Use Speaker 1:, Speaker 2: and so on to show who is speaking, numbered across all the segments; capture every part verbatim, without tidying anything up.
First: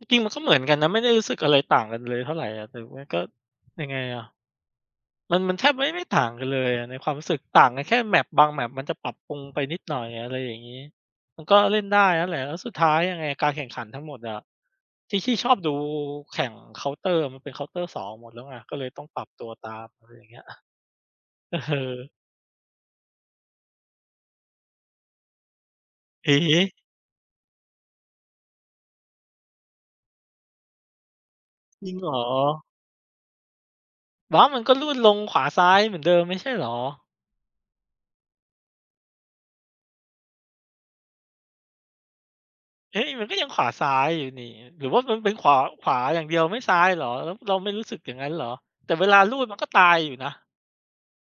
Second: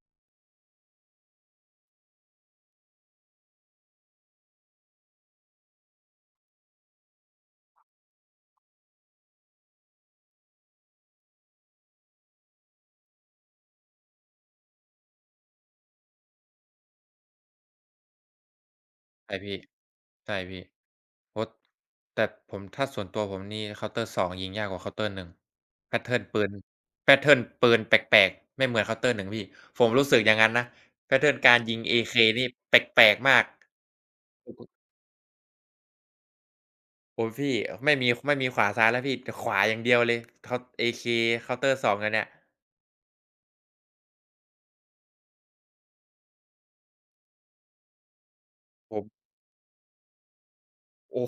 Speaker 1: จริง ๆ มันก็เหมือนกันนะ ไม่ได้รู้สึกอะไรต่างกันเลยเท่าไรอะ แต่มันก็ยังไงอะ มัน มันแทบไม่ ไม่ต่างกันเลยอะในความรู้สึก ต่างกันแค่ Map บาง Map มันจะปรับปรุงไปนิดหน่อย อะไรอย่างงี้ มันก็เล่นได้นั่นแหละ แล้วสุดท้ายยังไงการแข่งขันทั้งหมดอะ ที่ ที่ชอบดูแข่ง Counter อะ มันเป็น Counter 2 หมดแล้วไง ก็เลยต้องปรับ
Speaker 2: ใช่
Speaker 1: ตั
Speaker 2: พ
Speaker 1: ว
Speaker 2: ี่
Speaker 1: ตาม อะไรอย่า
Speaker 2: ใ
Speaker 1: ง
Speaker 2: ช
Speaker 1: เ
Speaker 2: ่
Speaker 1: งี้ย
Speaker 2: พี่ โอ้
Speaker 1: เออ
Speaker 2: แต่ผม ถ้าส่วนตัวผมนี่ Counter 2 ยิงยากกว่า Counter 1 แพตเทิร์น
Speaker 1: เอ
Speaker 2: ปื
Speaker 1: เ
Speaker 2: น
Speaker 1: อ๊
Speaker 2: แพตเทิร์น ปืนแปลก ๆ ไม่เหมือน Counter 1 พี่ ผมรู้สึกอย่างงั้นนะ แพตเทิร์น การยิง
Speaker 1: จริงเหรอ?
Speaker 2: AK นี่แปลก ๆ มาก
Speaker 1: ว่ามันก็รูดลงขวาซ้ายเหมือนเดิมไม่ใช่เหรอ?
Speaker 2: โอ๊ย พี่ ไม่มี ไม่มีขวาซ้ายแล้วพี่ จะขวาอย่างเดียวเลย Count AK Counter 2 อันเนี่ย
Speaker 1: เฮ้ย! มันก็ยังขวาซ้ายอยู่นี่ หรือว่ามันเป็นขวา ขวาอย่างเดียวไม่ซ้ายเหรอ? เราไม่รู้สึกอย่างงั้นเหรอ? แต่
Speaker 2: ผ
Speaker 1: เว
Speaker 2: ม
Speaker 1: ลารูดมันก็ตายอยู่นะ
Speaker 2: โอ้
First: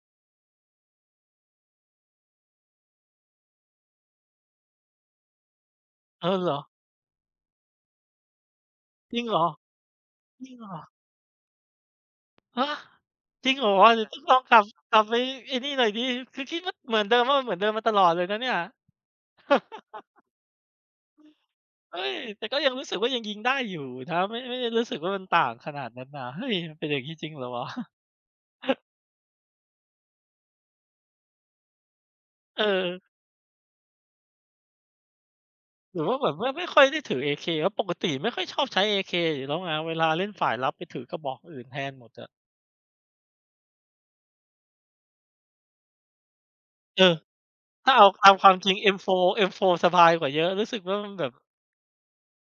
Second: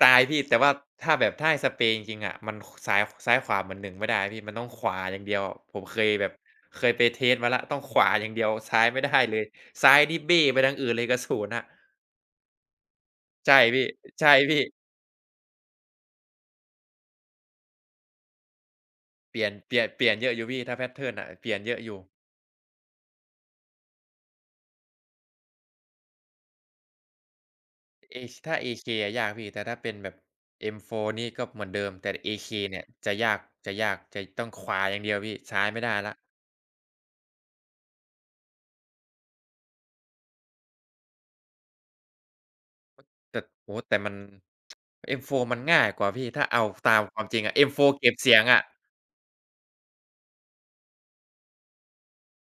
Speaker 2: ตายพี่ แต่ว่าถ้าแบบ ถ้าให้สเปรย์จริง ๆ อะ มัน ข ซ้าย ซ้ายขวาเหมือน หนึ่ง ไม่ได้พี่ มันต้องขวาอย่างเดียว ผมเคยแ
Speaker 1: เอ
Speaker 2: บบ
Speaker 1: อ เหรอ?
Speaker 2: เคยไป เทสต์ มาแล้ว ต้องขวาอย่างเดียวซ้ายไม่ได้
Speaker 1: จริงเ
Speaker 2: เ
Speaker 1: ห
Speaker 2: ล
Speaker 1: ร
Speaker 2: ย
Speaker 1: อ?
Speaker 2: ซ้ายนี่เบ้
Speaker 1: จริ
Speaker 2: ไ
Speaker 1: ง
Speaker 2: ป
Speaker 1: เหร
Speaker 2: ทา
Speaker 1: อ?
Speaker 2: งอื่นเลยกระสุนอะ
Speaker 1: ฮะ! จ
Speaker 2: ใช
Speaker 1: ริ
Speaker 2: ่
Speaker 1: งเหรอ?
Speaker 2: พี่
Speaker 1: เดี๋ยวต้อ
Speaker 2: ใช
Speaker 1: ง
Speaker 2: ่
Speaker 1: ลอง
Speaker 2: พ
Speaker 1: ก
Speaker 2: ี
Speaker 1: ล
Speaker 2: ่
Speaker 1: ับ กลับไปไอ้นี่หน่อยซิ คือคิดว่าเหมือนเดิม ว่ามันเหมือนเดิมมาตลอดเลยนะเนี่ย
Speaker 2: เปลี่ยน เปลี่ยน เปลี่ยนเยอะอยู่พี่ ถ้า แพตเทิร์น อะ เปลี่ยนเยอะอย
Speaker 1: เ
Speaker 2: ู
Speaker 1: ฮ
Speaker 2: ่
Speaker 1: ้ย! แต่ก็ยังรู้สึกว่ายังยิงได้อยู่นะ ไม่ ไม่ได้รู้สึกว่ามันต่างขนาดนั้นนะ เฮ้ย! มันเป็นอย่างงี้จริงเหรอวะ?
Speaker 2: A ถ้า AK อะยากพี่ แต่ถ้าเป็นแบบ M-four นี่ก็เหมือนเดิมแต่ AK เนี่ย
Speaker 1: เออ
Speaker 2: จะยาก จะยาก จะต้องขวาอย่างเดียวพี่ ซ้ายไม่ได้
Speaker 1: หรือ
Speaker 2: แล
Speaker 1: ว
Speaker 2: ้
Speaker 1: ่
Speaker 2: ว
Speaker 1: าแบบว่าไม่ค่อยได้ถือ AK เพราะปกติไม่ค่อยชอบใช้ AK อยู่แล้วไง เวลาเล่นฝ่ายรับไปถือกระบอกคนอื่นแทนหมดอะ
Speaker 2: ต แต่ โอ้โฮ! แต่มัน M-four มันง่ายกว่าพี่ ถ้าเอา ฟ ตา
Speaker 1: เอ
Speaker 2: ม
Speaker 1: อ
Speaker 2: ความจริงอะ
Speaker 1: ถ้
Speaker 2: M-four
Speaker 1: าเ
Speaker 2: เ
Speaker 1: อ
Speaker 2: ก
Speaker 1: า
Speaker 2: ็บ
Speaker 1: ค
Speaker 2: เส
Speaker 1: า
Speaker 2: ี
Speaker 1: ม
Speaker 2: ยง
Speaker 1: ควา
Speaker 2: อ
Speaker 1: ม
Speaker 2: ะ
Speaker 1: จริง M-four M-four สบายกว่าเยอะ รู้สึกว่ามันแบบ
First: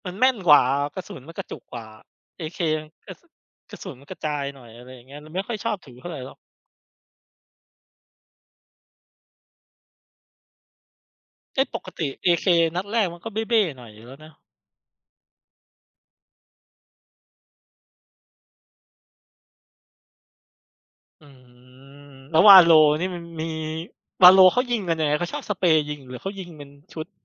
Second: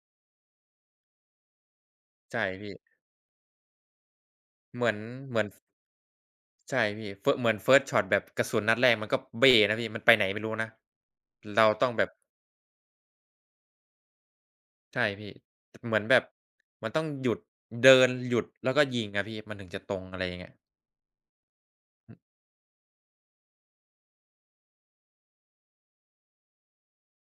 Speaker 1: มันแม่นกว่าอะ กระสุนมันกระจุกกว่า
Speaker 2: ใช่
Speaker 1: AK
Speaker 2: พี่
Speaker 1: กระ ส กระสุนมันกระจายหน่อย
Speaker 2: เ
Speaker 1: อ
Speaker 2: หม
Speaker 1: ะไร
Speaker 2: ือน
Speaker 1: อย่างเงี้ย เล
Speaker 2: เ
Speaker 1: ย
Speaker 2: หม
Speaker 1: ไ
Speaker 2: ื
Speaker 1: ม่
Speaker 2: อน
Speaker 1: ค่อ
Speaker 2: ฟ
Speaker 1: ยชอบถือเท่าไรหรอก
Speaker 2: ใช่พี่ เฟอะ เหมือน เฟิสต์ช็อต แบบกระสุนนัดแรกมันก็เบ้แล้วพี่ มันไปไหนไม่รู้นะ
Speaker 1: เ
Speaker 2: เ
Speaker 1: อ
Speaker 2: ร
Speaker 1: ๊ะ!
Speaker 2: า
Speaker 1: ป
Speaker 2: ต้
Speaker 1: ก
Speaker 2: อง
Speaker 1: ต
Speaker 2: แบ
Speaker 1: ิ
Speaker 2: บ
Speaker 1: AK นัดแรกมันก็เบ้ ๆ หน่อยอยู่แล้วนะ
Speaker 2: ใช่พี่ เหมือนแบบ มันต้องหยุด เดิน หยุด แล้วก็ยิงอะพี่ มันถึงจะตรง อะไรอย่างเงี้ย
Speaker 1: อืม
Speaker 2: อืม
Speaker 1: แล้ว Valo นี่มันมี Valo เขายิงกันยังไง? เขาชอบสเปรย์ยิงหรือเขายิงเป็นชุด?